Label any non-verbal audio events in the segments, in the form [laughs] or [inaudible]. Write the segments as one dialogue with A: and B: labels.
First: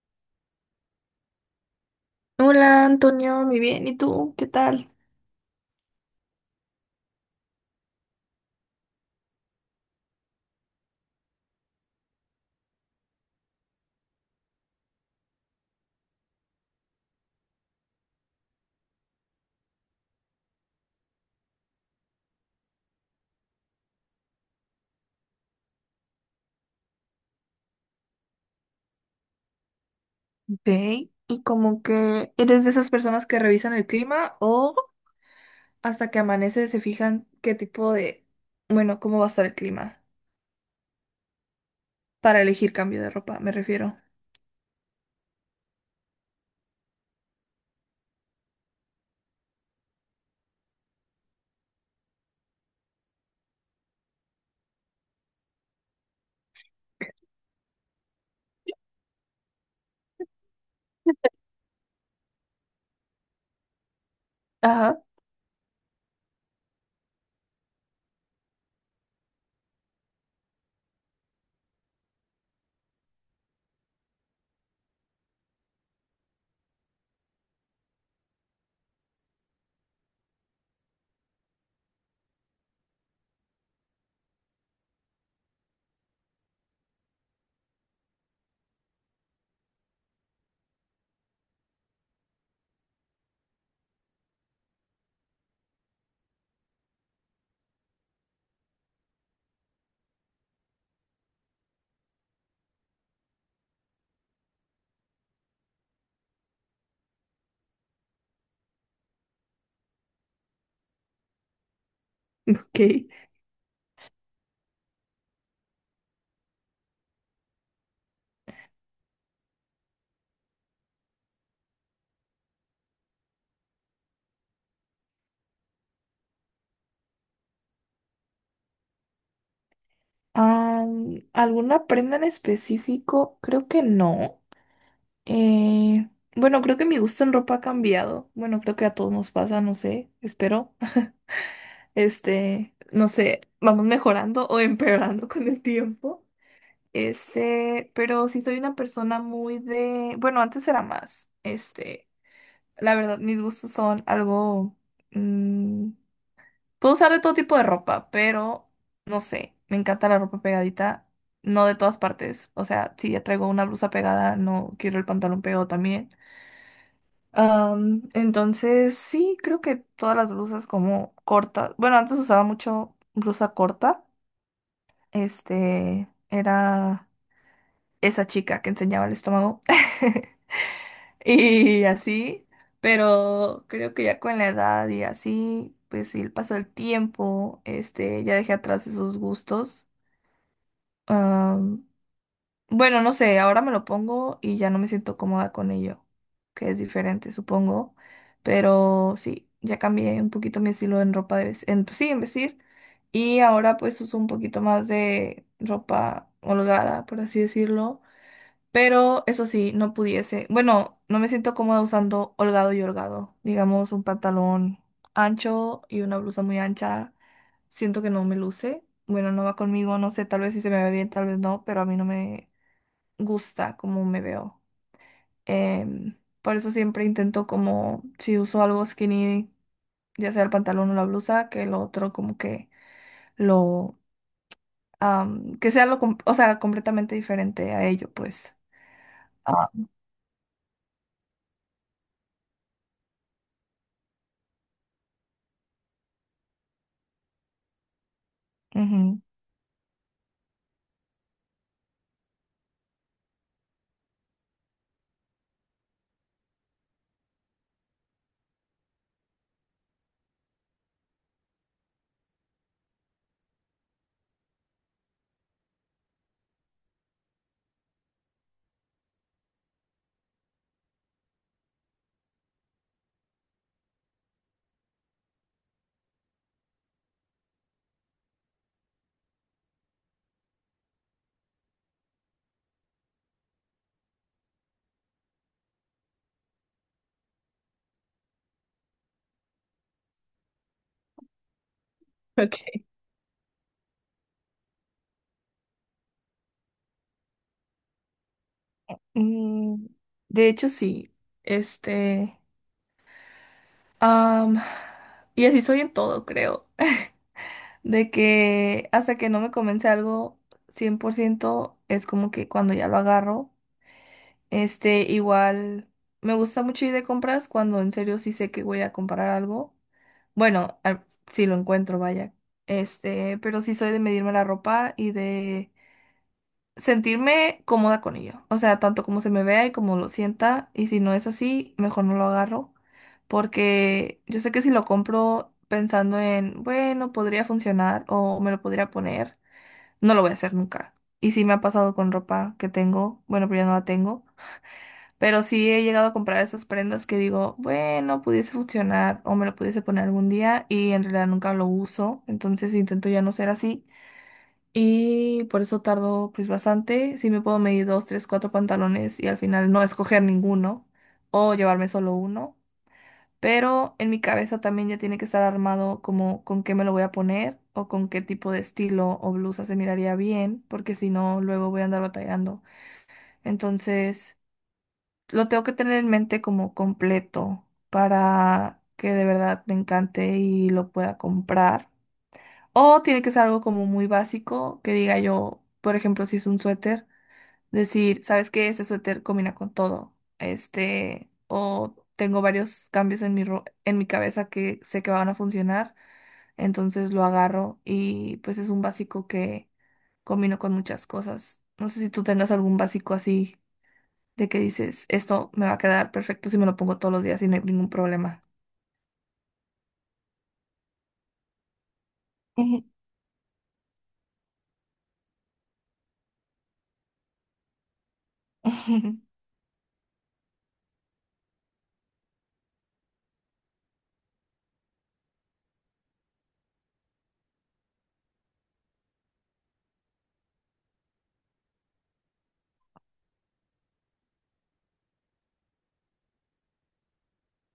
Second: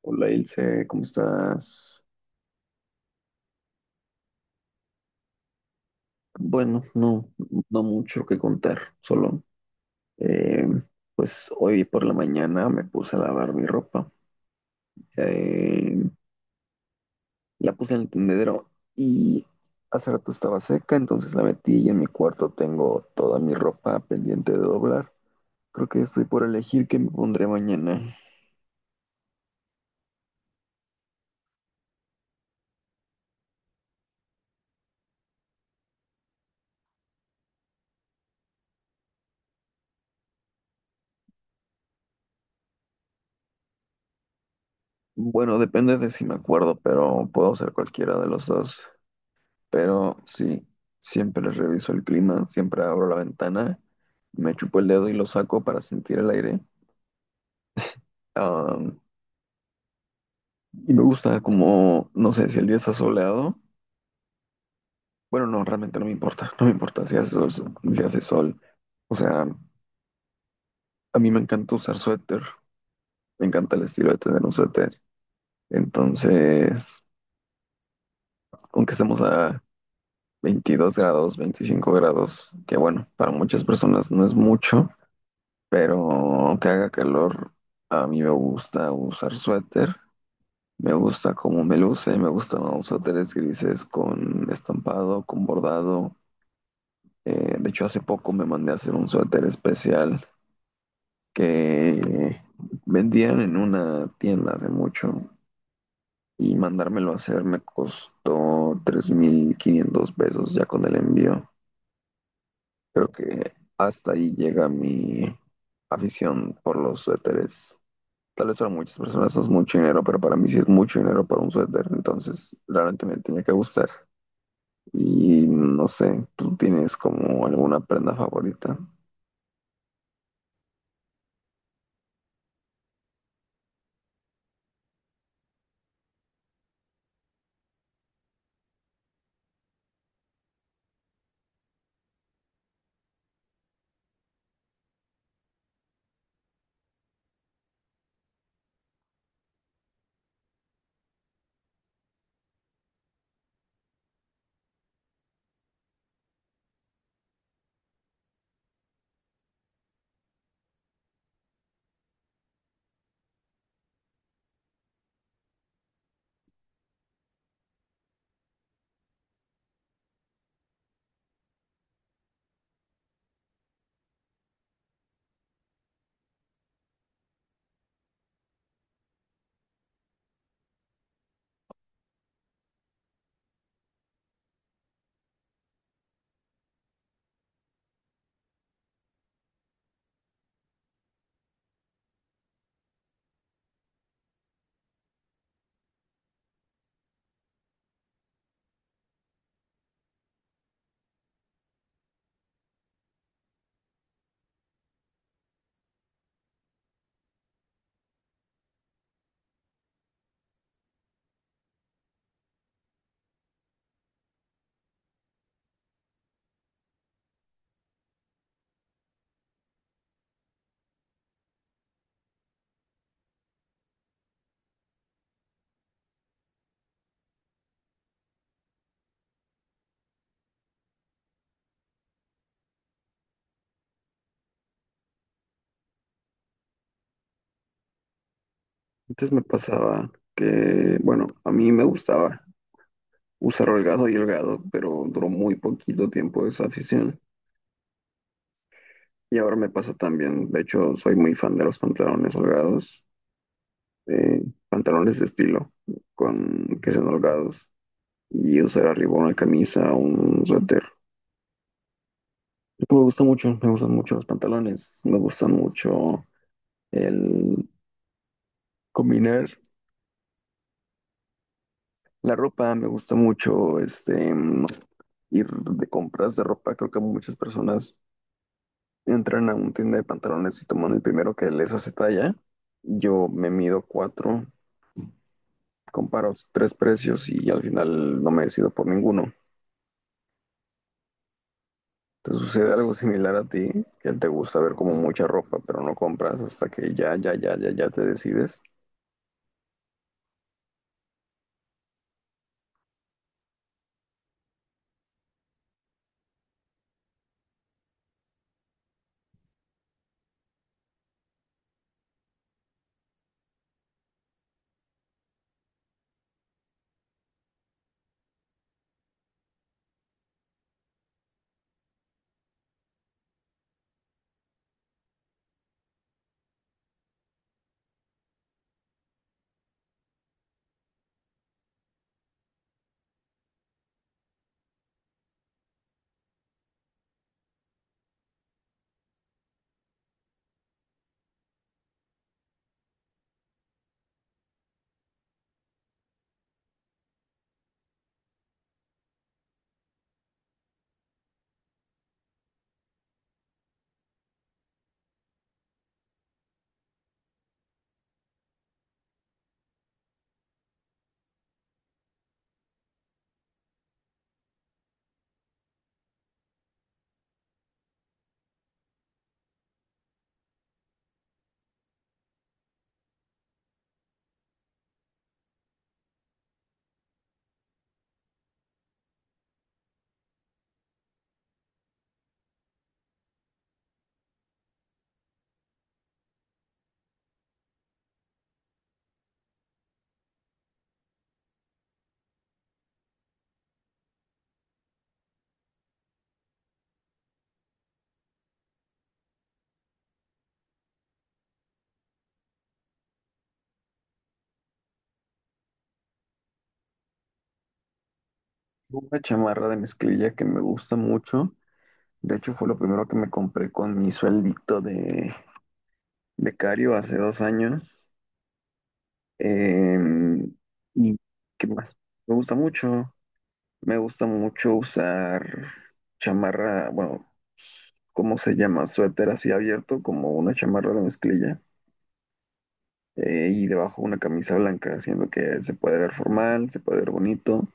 A: Hola Ilse, ¿cómo estás?
B: Hola Antonio, muy bien. ¿Y tú? ¿Qué tal?
A: Bueno, no, no mucho que contar, solo eh, pues hoy por la mañana me puse a lavar mi ropa, eh, la puse en el tendedero y hace rato estaba seca, entonces la metí y en mi cuarto tengo toda mi ropa pendiente de doblar. Creo que estoy por elegir qué me pondré mañana.
B: Ok. ¿Y como que eres de esas personas que revisan el clima o hasta que amanece se fijan qué tipo de, bueno, cómo va a estar el clima para elegir cambio de ropa, me refiero?
A: Bueno, depende de si me acuerdo, pero puedo hacer cualquiera de los dos. Pero sí, siempre reviso el clima, siempre abro la ventana, me chupo el dedo y lo saco para sentir el aire. Am, y me gusta como, no sé, si el día está soleado.
B: Ajá.
A: Bueno, no, realmente no me importa, no me importa si hace sol, si hace sol. O sea, a mí me encanta usar suéter, me encanta el estilo de tener un suéter. Entonces, aunque estemos a 22 grados, 25 grados, que bueno, para muchas personas no es mucho. Pero aunque haga calor, a mí me gusta usar suéter. Me gusta cómo me luce, me gustan los suéteres grises con estampado, con bordado. De hecho, hace poco me mandé a hacer un suéter especial que vendían en una tienda hace mucho y mandármelo a hacer me costó 3,500 pesos ya con el envío.
B: [laughs] Ok.
A: Creo que hasta ahí llega mi afición por los suéteres. Tal vez para muchas personas no es mucho dinero, pero para mí sí es mucho dinero para un suéter, entonces realmente me tenía que gustar. Y no sé, ¿tú tienes como alguna prenda favorita?
B: ¿Alguna prenda en específico? Creo que no. Eh, bueno, creo que mi gusto en ropa ha cambiado. Bueno, creo que a todos nos pasa, no sé, espero. [laughs] Este, no sé, vamos mejorando o empeorando con el tiempo. Este, pero sí soy una persona muy de, bueno, antes era más, este, la verdad, mis gustos son algo, mm, puedo usar de todo tipo de ropa, pero no sé, me encanta la ropa pegadita, no de todas partes, o sea, si ya traigo una blusa pegada, no quiero el pantalón pegado también. Entonces, sí, creo que todas las blusas como cortas, bueno, antes usaba mucho blusa corta, este, esa chica que enseñaba el estómago. [laughs] Y así, pero creo que ya con la edad y así, pues y el paso del tiempo, este, ya dejé atrás esos gustos. Am, bueno, no sé, ahora me lo pongo y ya no me siento cómoda con ello, que es diferente, supongo. Pero sí, ya cambié un poquito mi estilo en ropa de vestir, en, pues sí, en vestir. Y ahora pues uso un poquito más de ropa holgada, por así decirlo, pero eso sí, no pudiese. Bueno, no me siento cómoda usando holgado y holgado. Digamos, un pantalón ancho y una blusa muy ancha. Siento que no me luce. Bueno, no va conmigo, no sé, tal vez si se me ve bien, tal vez no, pero a mí no me gusta cómo me veo. Em, por eso siempre intento como, si uso algo skinny, ya sea el pantalón o la blusa, que lo otro como que lo, que sea lo, o sea, completamente diferente a ello, pues.
A: Antes me
B: Ah,
A: pasaba que, bueno, a mí me gustaba usar holgado y holgado, pero duró muy poquito tiempo esa afición.
B: ujú.
A: Y ahora me pasa también, de hecho, soy muy fan de los pantalones holgados, eh, pantalones de estilo, con que sean holgados, y usar arriba una camisa, o un suéter. Pues, me gusta mucho, me gustan mucho los pantalones, me gusta mucho el combinar la ropa, me gusta mucho ir de compras de ropa. Creo que muchas personas entran a una tienda de pantalones y toman el primero que les hace talla. Yo me mido cuatro, comparo tres precios y al final no me decido por ninguno. ¿Te
B: Ok.
A: sucede algo similar a ti? Que te gusta ver como mucha ropa, pero no compras hasta que ya, ya, ya, ya, ya te decides.
B: Mm, de hecho, sí. Este, am, y así soy en todo, creo. [laughs] De que hasta que no me convence algo 100% es como que cuando ya lo agarro, este, igual me gusta mucho ir de compras cuando en serio sí sé que voy a comprar algo. Bueno, si lo encuentro, vaya. Este, pero sí soy de medirme la ropa y de sentirme cómoda con ello. O sea, tanto como se me vea y como lo sienta. Y si no es así, mejor no lo agarro. Porque yo sé que si lo compro pensando en, bueno, podría funcionar o me lo podría poner, no lo voy a hacer nunca. Y sí me ha pasado con ropa que tengo, bueno, pero ya no la tengo. Pero sí he llegado a comprar esas prendas que digo, bueno, pudiese funcionar o me lo pudiese poner algún día y en realidad nunca lo uso. Entonces intento ya no ser así. Y por eso tardo pues bastante. Sí me puedo medir dos, tres, cuatro pantalones y al final no escoger ninguno o llevarme solo uno. Pero en mi cabeza también ya tiene que estar armado como con qué me lo voy a poner o con qué tipo de estilo o blusa se miraría bien, porque si no, luego voy a andar batallando. Entonces, lo tengo que tener en mente como completo para que de verdad me encante y lo pueda comprar. O tiene que ser algo como muy básico, que diga yo, por ejemplo, si es un suéter, decir, ¿sabes qué? Este suéter combina con todo. Este, o tengo varios cambios en en mi cabeza que sé que van a funcionar, entonces lo agarro y pues es un básico que combino con muchas cosas. No sé si tú tengas algún básico así de que dices, esto me va a quedar perfecto si me lo pongo todos los días y no hay ningún problema.
A: Una chamarra de mezclilla que me gusta mucho. De hecho, fue lo
B: Ujú.
A: primero que me compré con mi sueldito de becario hace 2 años.
B: [laughs]
A: Em, ¿Y qué más? Me gusta mucho. Me gusta mucho usar chamarra, bueno, ¿cómo se llama? Suéter así abierto, como una chamarra de mezclilla. Y debajo una camisa blanca, haciendo que se puede ver formal, se puede ver bonito.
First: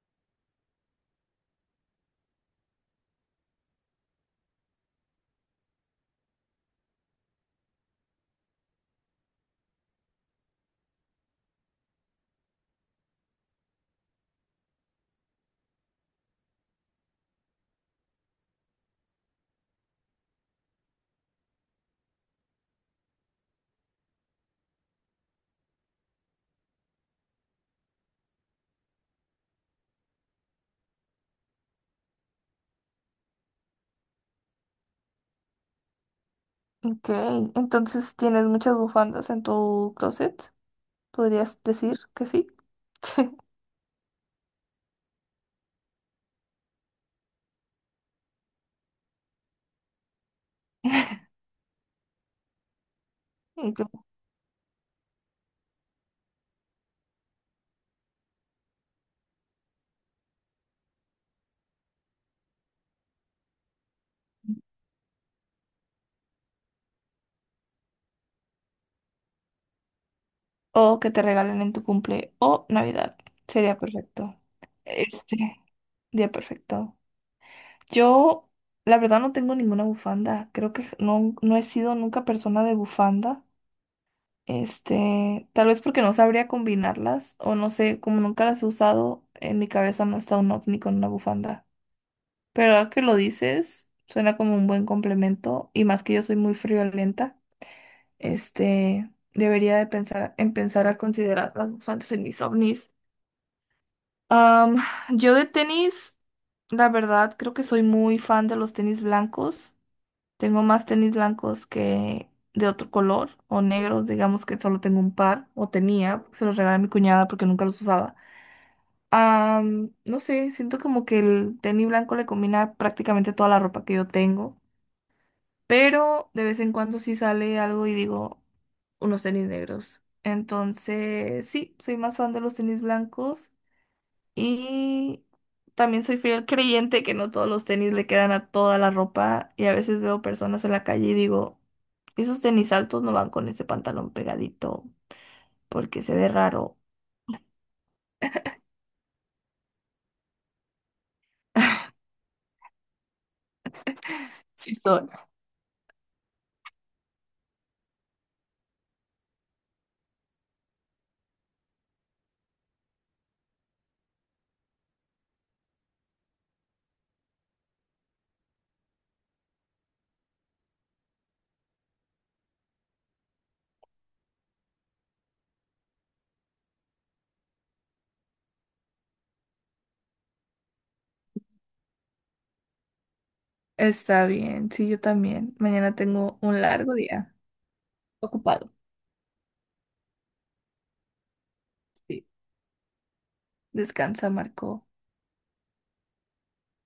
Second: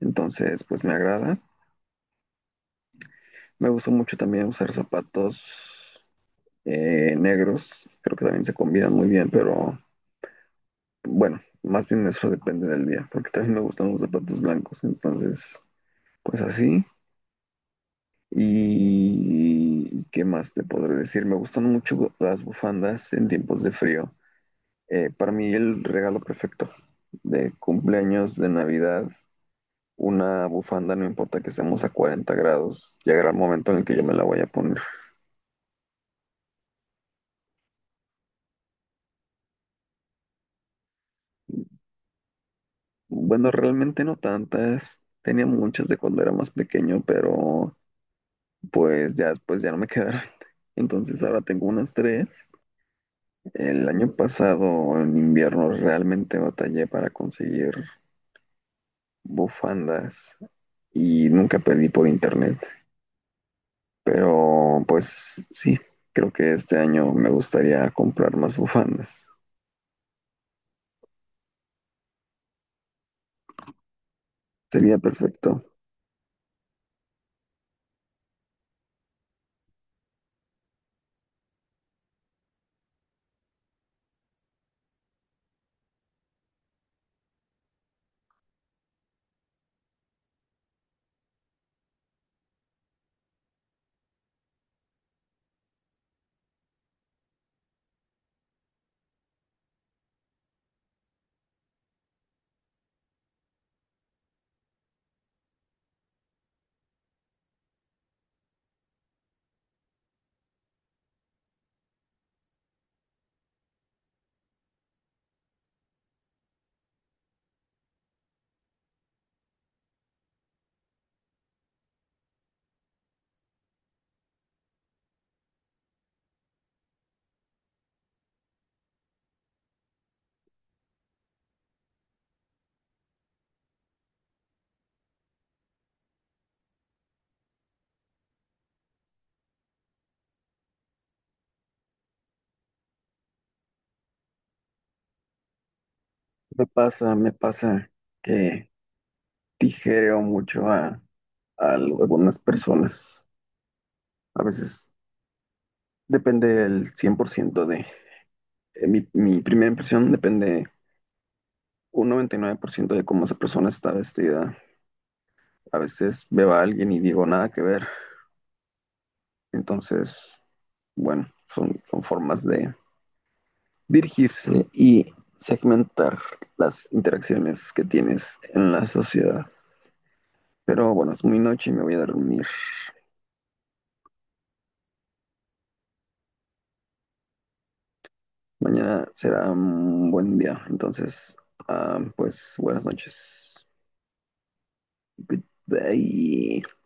A: Entonces, pues me agrada. Me gusta mucho también usar zapatos negros, creo que también se combinan muy bien, pero bueno, más bien eso depende del día, porque también me gustan los zapatos blancos, entonces, pues así. ¿Y qué más te podré decir? Me gustan mucho las bufandas en tiempos de frío. Para mí el regalo perfecto de cumpleaños, de Navidad, una bufanda, no importa que estemos a 40 grados, llegará el momento en el que yo me la voy a poner.
B: Ok, entonces tienes muchas bufandas en tu closet. ¿Podrías decir que sí? [laughs]
A: Bueno, realmente no tantas, tenía muchas de cuando era más pequeño, pero pues ya después ya no me quedaron. [laughs] Entonces ahora tengo unas tres. El
B: Ok.
A: año pasado, en invierno, realmente batallé para conseguir bufandas y nunca pedí por internet. Pero pues sí, creo que este año me gustaría comprar más bufandas.
B: O que te regalen en tu cumple o Navidad. Sería perfecto.
A: Sería
B: Este,
A: perfecto.
B: día perfecto. Yo, la verdad, no tengo ninguna bufanda. Creo que no, no he sido nunca persona de bufanda. Este, tal vez porque no sabría combinarlas o no sé, como nunca las he usado, en mi cabeza no está un ovni con una bufanda. Pero ahora que lo dices, suena como un buen complemento y más que yo soy muy friolenta, este, debería de pensar, empezar a considerar las bufandas en mis ovnis. Am, yo de tenis, la verdad, creo que soy muy fan de los tenis blancos. Tengo más tenis blancos que de otro color o negros, digamos que solo tengo un par o tenía, se los regalé a mi cuñada porque nunca los usaba. No sé, siento como que el tenis blanco le combina prácticamente toda la ropa que yo tengo. Pero de vez en cuando sí sale algo y digo unos tenis negros. Entonces, sí, soy más fan de los tenis blancos y también soy fiel creyente que no todos los tenis le quedan a toda la ropa y a veces veo personas en la calle y digo, esos tenis altos no van con ese pantalón pegadito porque se ve raro.
A: Me pasa que tijereo mucho a algunas personas. A
B: Sí,
A: veces
B: son.
A: depende del 100% de... mi primera impresión depende un 99% de cómo esa persona está vestida. A veces veo a alguien y digo nada que ver. Entonces, bueno, son formas de dirigirse y segmentar las interacciones que tienes en la sociedad. Pero bueno, es muy noche y me voy a dormir.
B: Está bien, sí, yo también. Mañana tengo un largo día. Ocupado.
A: Mañana será un buen día. Entonces, ah,
B: Sí.
A: pues buenas noches.
B: Descansa, Marco.
A: Good day.